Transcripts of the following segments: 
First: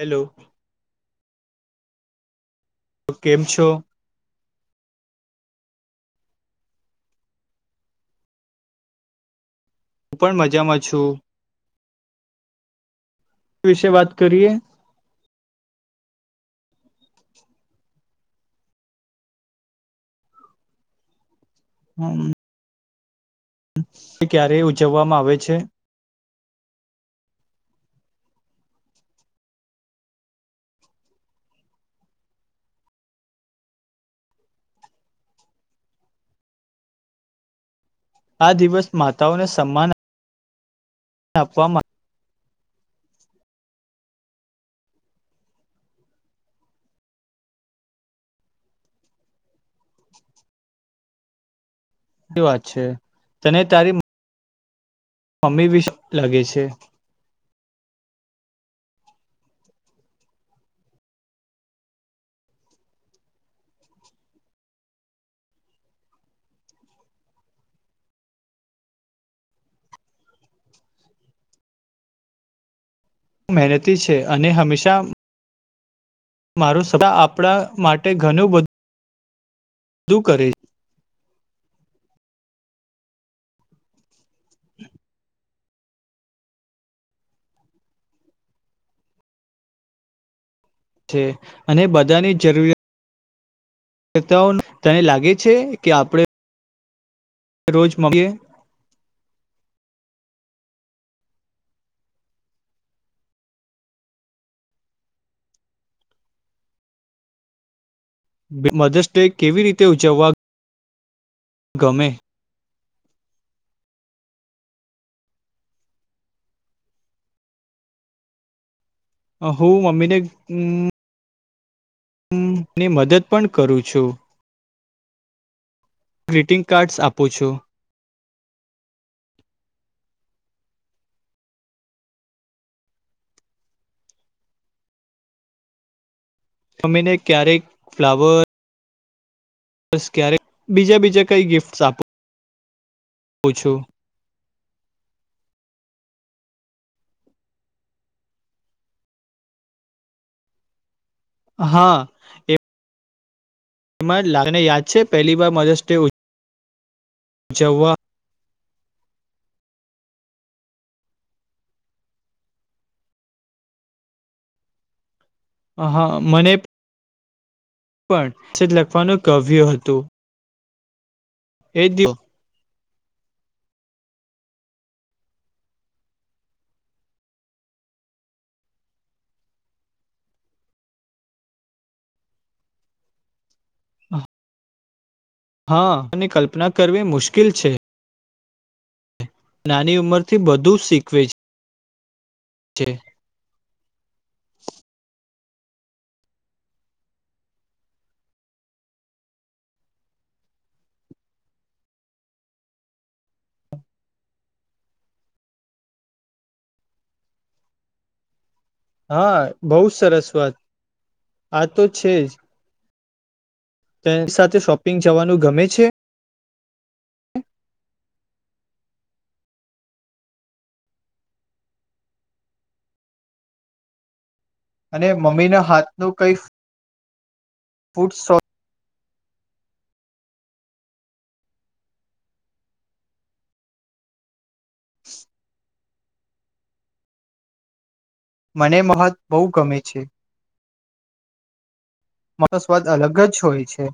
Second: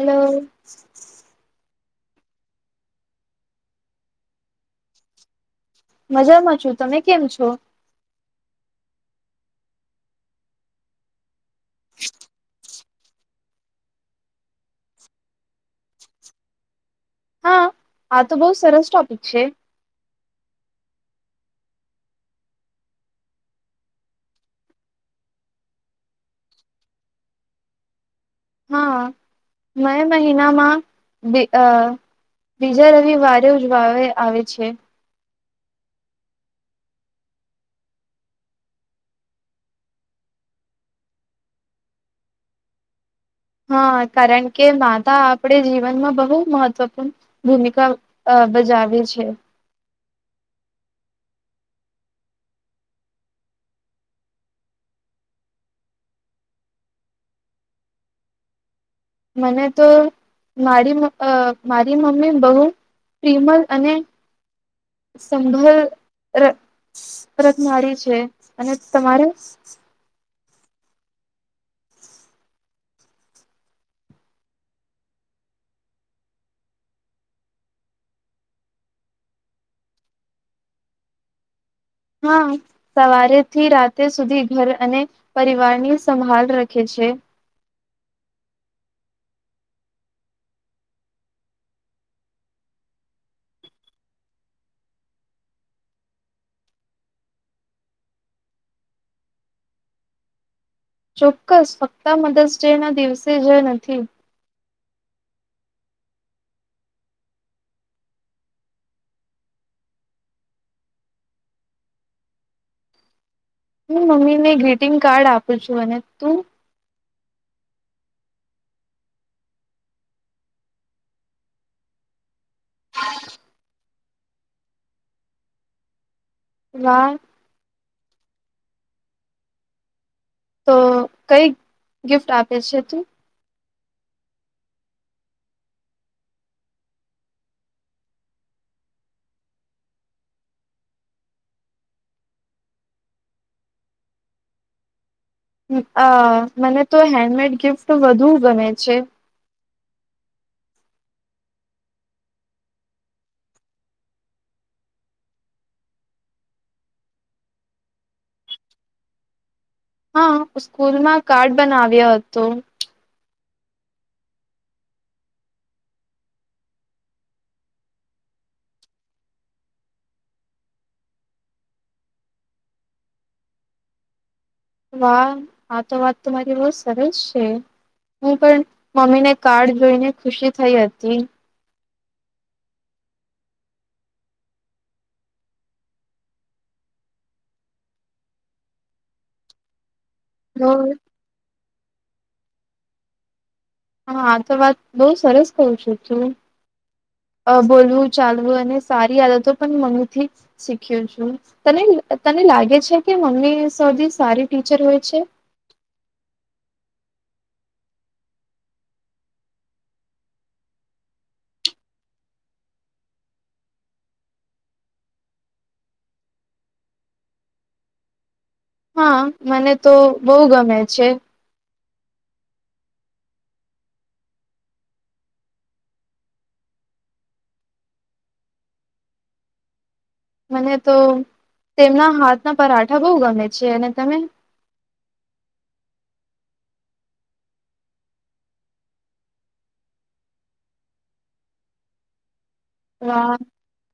Hello તો કેમ છો? મજામાં છું તમે કેમ છો? હું પણ મજામાં છું. વિશે વાત કરીએ. આા તો બહુ સરસ ટોપિક છે. [inaudible] એ ક્યારે ઉજવવામાં આવે છે હા મે મહિનામાં બે બીજા રવિવારે ઉજવાવે આવે છે. આ દિવસ માતાઓને સન્માન આપવામાં હા કારણ કે માતા આપણે જીવનમાં બહુ મહત્વપૂર્ણ ભૂમિકા અ બજાવે છે. સાચી વાત છે તને તારી મમ્મી વિશે શું લાગે છે? મને તો મારી અ મારી મમ્મી બહુ પ્રિમલ અને સંભલ [unintelligible] છે અને તમારે? મહેનતી છે અને હંમેશા મારું સદા આપણા માટે ઘણું બધું બધું કરે છે. હા સવારે થી રાતે સુધી ઘર અને પરિવારની સંભાળ રખે છે. છે અને બધાની જરૂરિયાત [unintelligible] તને લાગે છે કે આપડે રોજ [unintelligible] ચોક્કસ ફક્ત મદર્સ ડેના દિવસે જ નથી મધર્સ ડે કેવી રીતે ઉજવવા ગમે હું મમ્મી ને ગ્રીટિંગ કાર્ડ આપું છું અને તું અ હું મમ્મીને ની મદદ પણ કરું છું. ગ્રીટિંગ કાર્ડ્સ વાહ આપું છો. તો કઈ ગિફ્ટ આપે છે તું તમેને ક્યારેક ફ્લાવર બસ ક્યારે બીજા બીજા કઈ ગિફ્ટ આ પૂ છું. અ મને તો હેન્ડમેડ ગિફ્ટ વધુ ગમે છે. હા [unintelligible] તને યાદ છે પહેલી વાર મધર્સ ડે ઉજવવા હા સ્કૂલમાં કાર્ડ બનાવ્યો હતો. હ હા મને પણ છે લખવાનું કવ્ય હતું એ દિવ વાહ આ તો વાત તમા મારી બહ સરસ છે. હું પણ મમ્મી ને કાર્ડ જોઈને ખુશી થઈ હતી. હા અને કલ્પના કરવી મુશ્કેલ છે. નાની ઉંમર થી બધું શીખવે છે. હા આ તો વાત બઉુ સરસ કઉ છું તું. અ બોલવું ચાલવું અને સારી આદતો પણ મમ્મી થી શીખ્યું છું તને તને લાગે છે કે મમ્મી સૌથી સારી ટીચર હોય છે. હા બહુ સરસ વાત આ તો છે જ. તેની સાથે શોપિંગ જવાનું ગમે છે? હા મને તો બહુ ગમે છે. અને મમ્મી ના હાથ નું કઈ [unintelligible] મને તો તેમના હાથના પરાઠા બહુ ગમે છે અને તને મને મહત્ બહુ ગમે છે તો સ્વાદ અલગ જ વાહ હોય છે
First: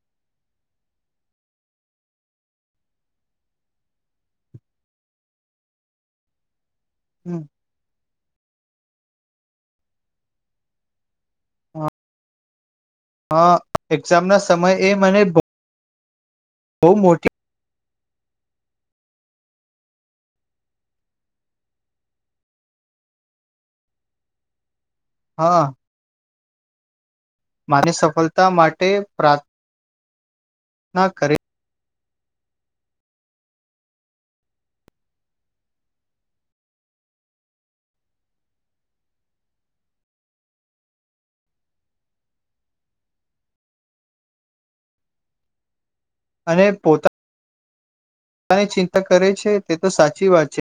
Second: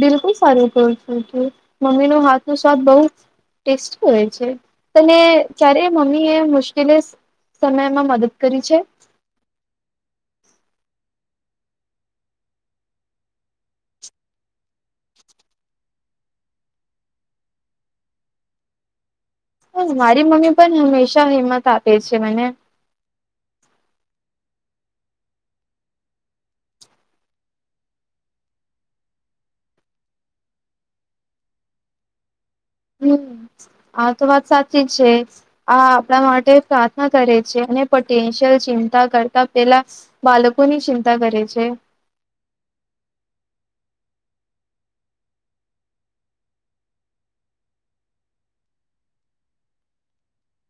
બિલકુલ સારું કરો છે મમ્મી ના હાથ નો સ્વાદ બઉ ટેસ્ટ હોય છે તને જ્યારે મમ્મી એ મુશ્કેલી હમ્મ સમયમાં મદદ કરી છે હા હ એક્ઝામ ના સમય એ મને બઉ મોટી મારી મમ્મી પણ હંમેશા હિંમત આપે છે મને હા મા ની સફળતા માટે પ્રા ના કરે હમ્મ આ તો વાત સાચી જ છે આ આપણા માટે પ્રાર્થના કરે છે અને પોટેન્શિયલ ચિંતા કરતા પેલા બાળકો ની ચિંતા કરે છે અને પોતા ની ચિંતા કરે છે તે તો સાચી વાત છે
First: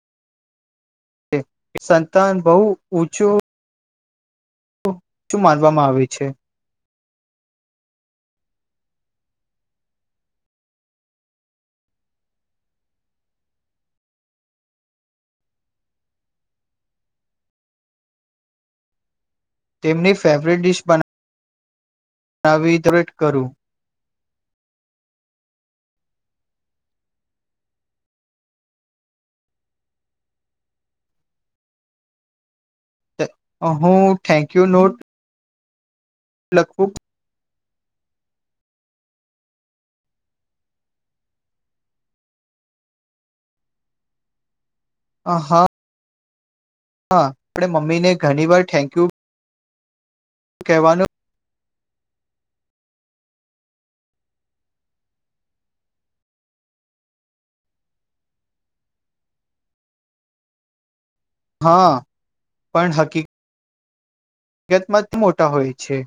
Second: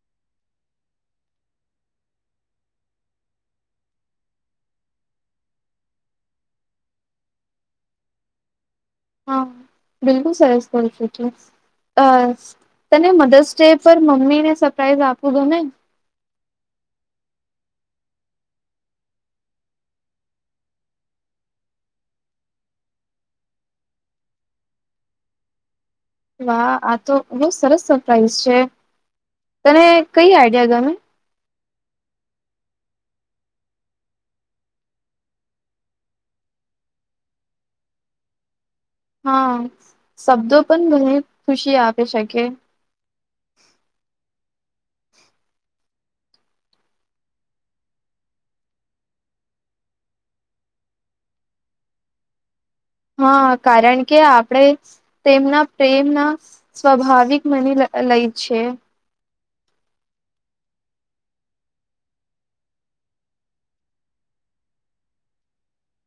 સંતાન બહુ ઊંચું માનવામાં આવે છે હા બિલકુલ સરસ કહો છો તો અ તને મધર્સ ડે પર મમ્મી ને સરપ્રાઈઝ આપવુ ગમે તેમની ફેવરેટ ડિશ બના નવી દટ કરું વાહ આ તો બહ સરસ સરપ્રાાઈઝ છે તને કઈ આઈડિયા ગમે હું થેન્કયુ નોટ લખવું હા શબ્દો પણ મને ખુશી આપી શકે આહા હા આપણે મમ્મી ને ઘણી વાર થેન્ક યુ કહેવાનું હા કારણ કે આપણેે તેમના પ્રેમ ના સ્વાભાવિક મની લઈ છે હા પણ હકીક હકીકતમાં મોટા હોય છે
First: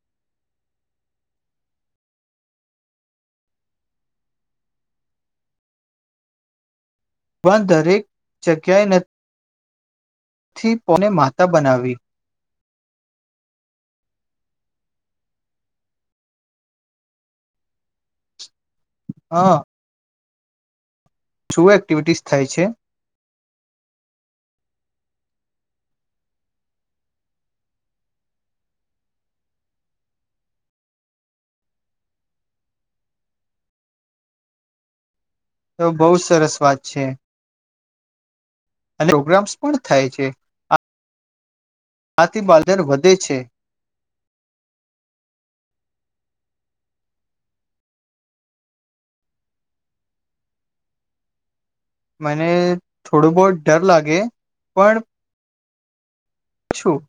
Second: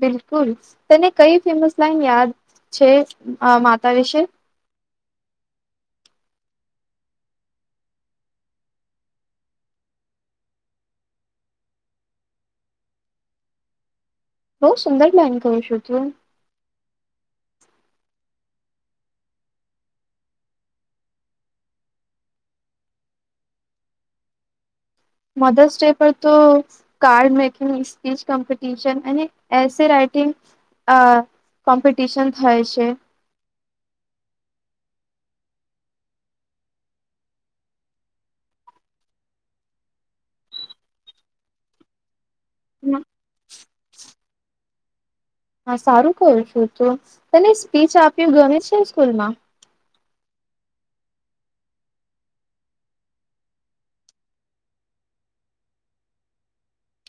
બિલકુલ તેને કઈ ફેમસ લાઈન યાદ છે માતા વિશે પણ દરેક જગ્યાએ નથી થી પોને માતા બનાવી બઉ સુંદર લાઈન કહુ છું તું હા શુ એક્ટિવિટીસ થાય છે મધર્ષ ડે પર તો કાર્ડ મેકિંગ સ્પીચ કમ્પટીશન અને એસે રાઇટિંગ અ કોમ્પિટિશન થાય છે તો બહુ સરસ વાત છે અને પ્રોગ્રામ્સ પણ થાય છે આથી બાલજન વધે છે. હા સારું કરું છું તું તને સ્પીચ આપ્યું ગમે છેને સ્કૂલ માં? મને થોડો બહુત ડર લાગે પણ શું?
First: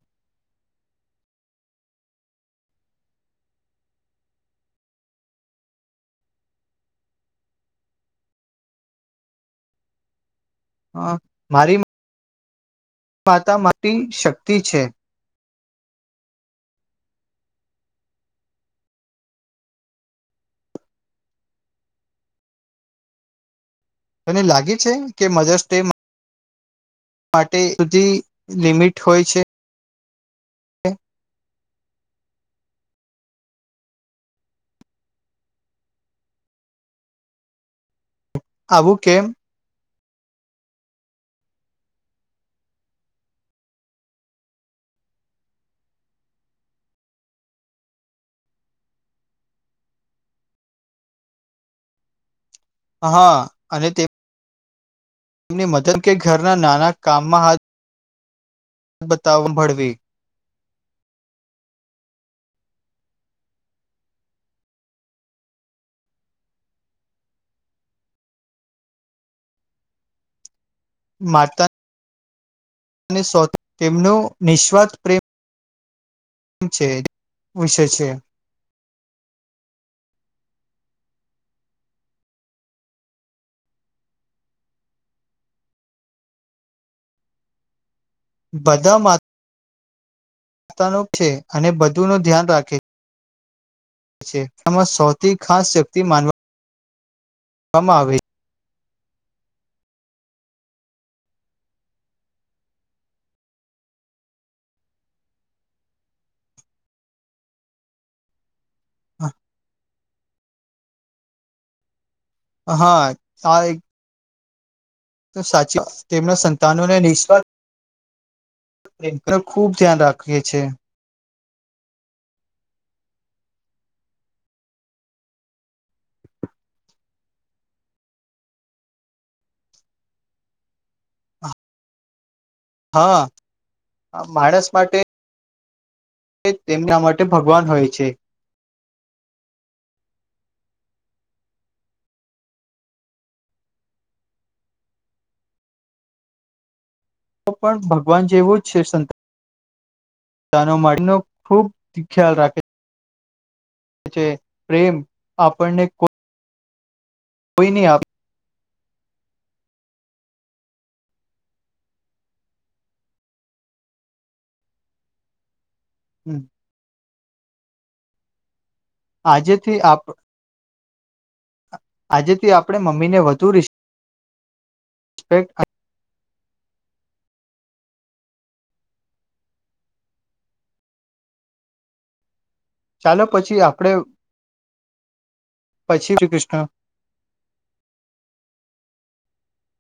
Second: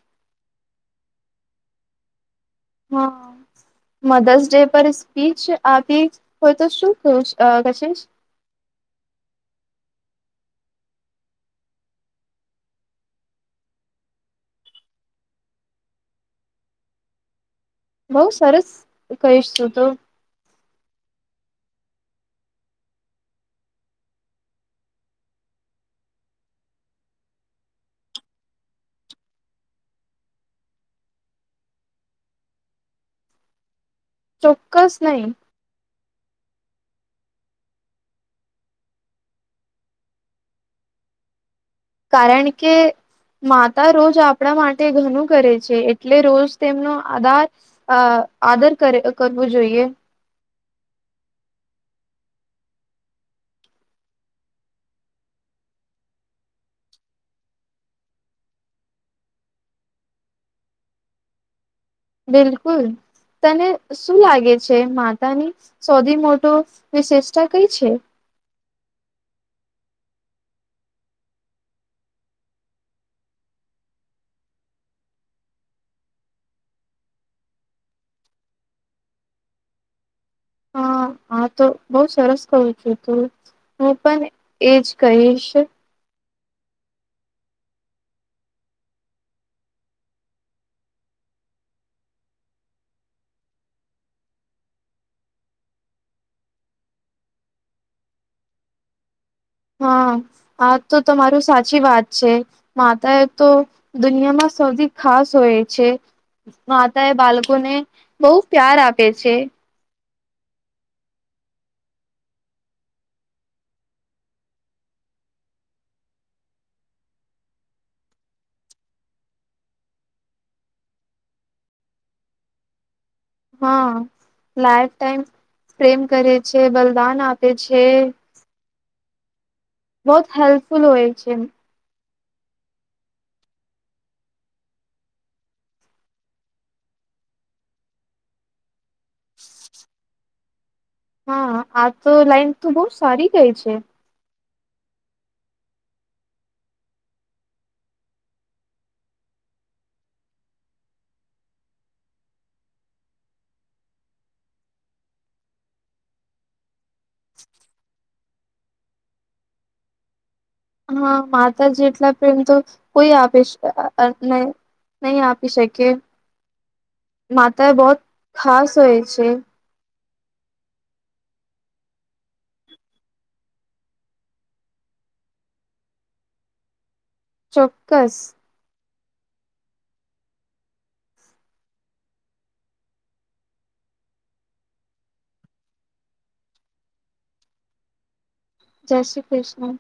હા. મધર્સ ડે પર સ્પીચ આપી હોય, તો શું કું કશીશ હ મારી માતા માટેટી શક્તિ છે. બઉુ સરસ કહીશ તું તો તને લાગે છે, કે મધર્સ ડે માટે બધી લિમિટ હોય છે. [inaudible] ચોક્કસ નહી આવું કેમ કારણ કે માતા રોજ આપણા માટે ઘણું કરે છે એટલે રોજ તેમનો આદાર અ આદર કરે કરવુ જોઈએ. હા અને તે તેમની મદદ કે ઘરના નાના કામમાં હાથ બતા ભળવી બિલકુલ તને શું લાગે છે માતાની સૌથી મોટો વિશેષતા કઈ છે. માતા તેમનો નિસ્વાર્થ પ્રેમ છે, વિષય છે. હા હા તો બઉ સરસ કહુ છુ, તુ હું પણ એજ કહીશ બધા મા ન છે, અને બધું નું ધ્યાન રાખે એમાં સૌથી ખાસ શક્તિ માન વામાં આવે છે. હા આ તો તમારુ સાચી વાત છે. માતાએ તો દુનિયામાં સૌથી ખાસ હોય છે. માતા એ બાળકોને બહુ પ્યાર આપે છે. હા સાર તો સાચી તેમના સંતાનોને નિઃસ્વાર્થ એ ખુબ ધ્યાન રાખીએ છીએ. હા લાઈફ ટાઈમ પ્રેમ કરે છે, બલિદાન આપે છે. બહત હેલ્પફુલ હોય છે. હા માણસ માટે તેમના માટે ભગવાન હોય છે. હા આ તો લાઈન તો બહુ સારી ગઈ છે. તો પણ ભગવાન જેવું જ છે, સંંત નો માટે ન ખુબ ખ્યાલ રાખે પ્રેમ આપણને કોઈ કોઈ નહી આપ હા માતા જેટલા પ્રેમ તો કોઈ આપે છે, નહી. નહી આપી શકે આપે માતા એ બહત ખાસ હોય. છે આજેથી આપ આજેથી આપડે મમ્મીને વધુ [inaudible] ચોક્કસ ચાલો પછી આપડે પછી શ્રી કૃષ્ણ જય શ્રી કૃષ્ણ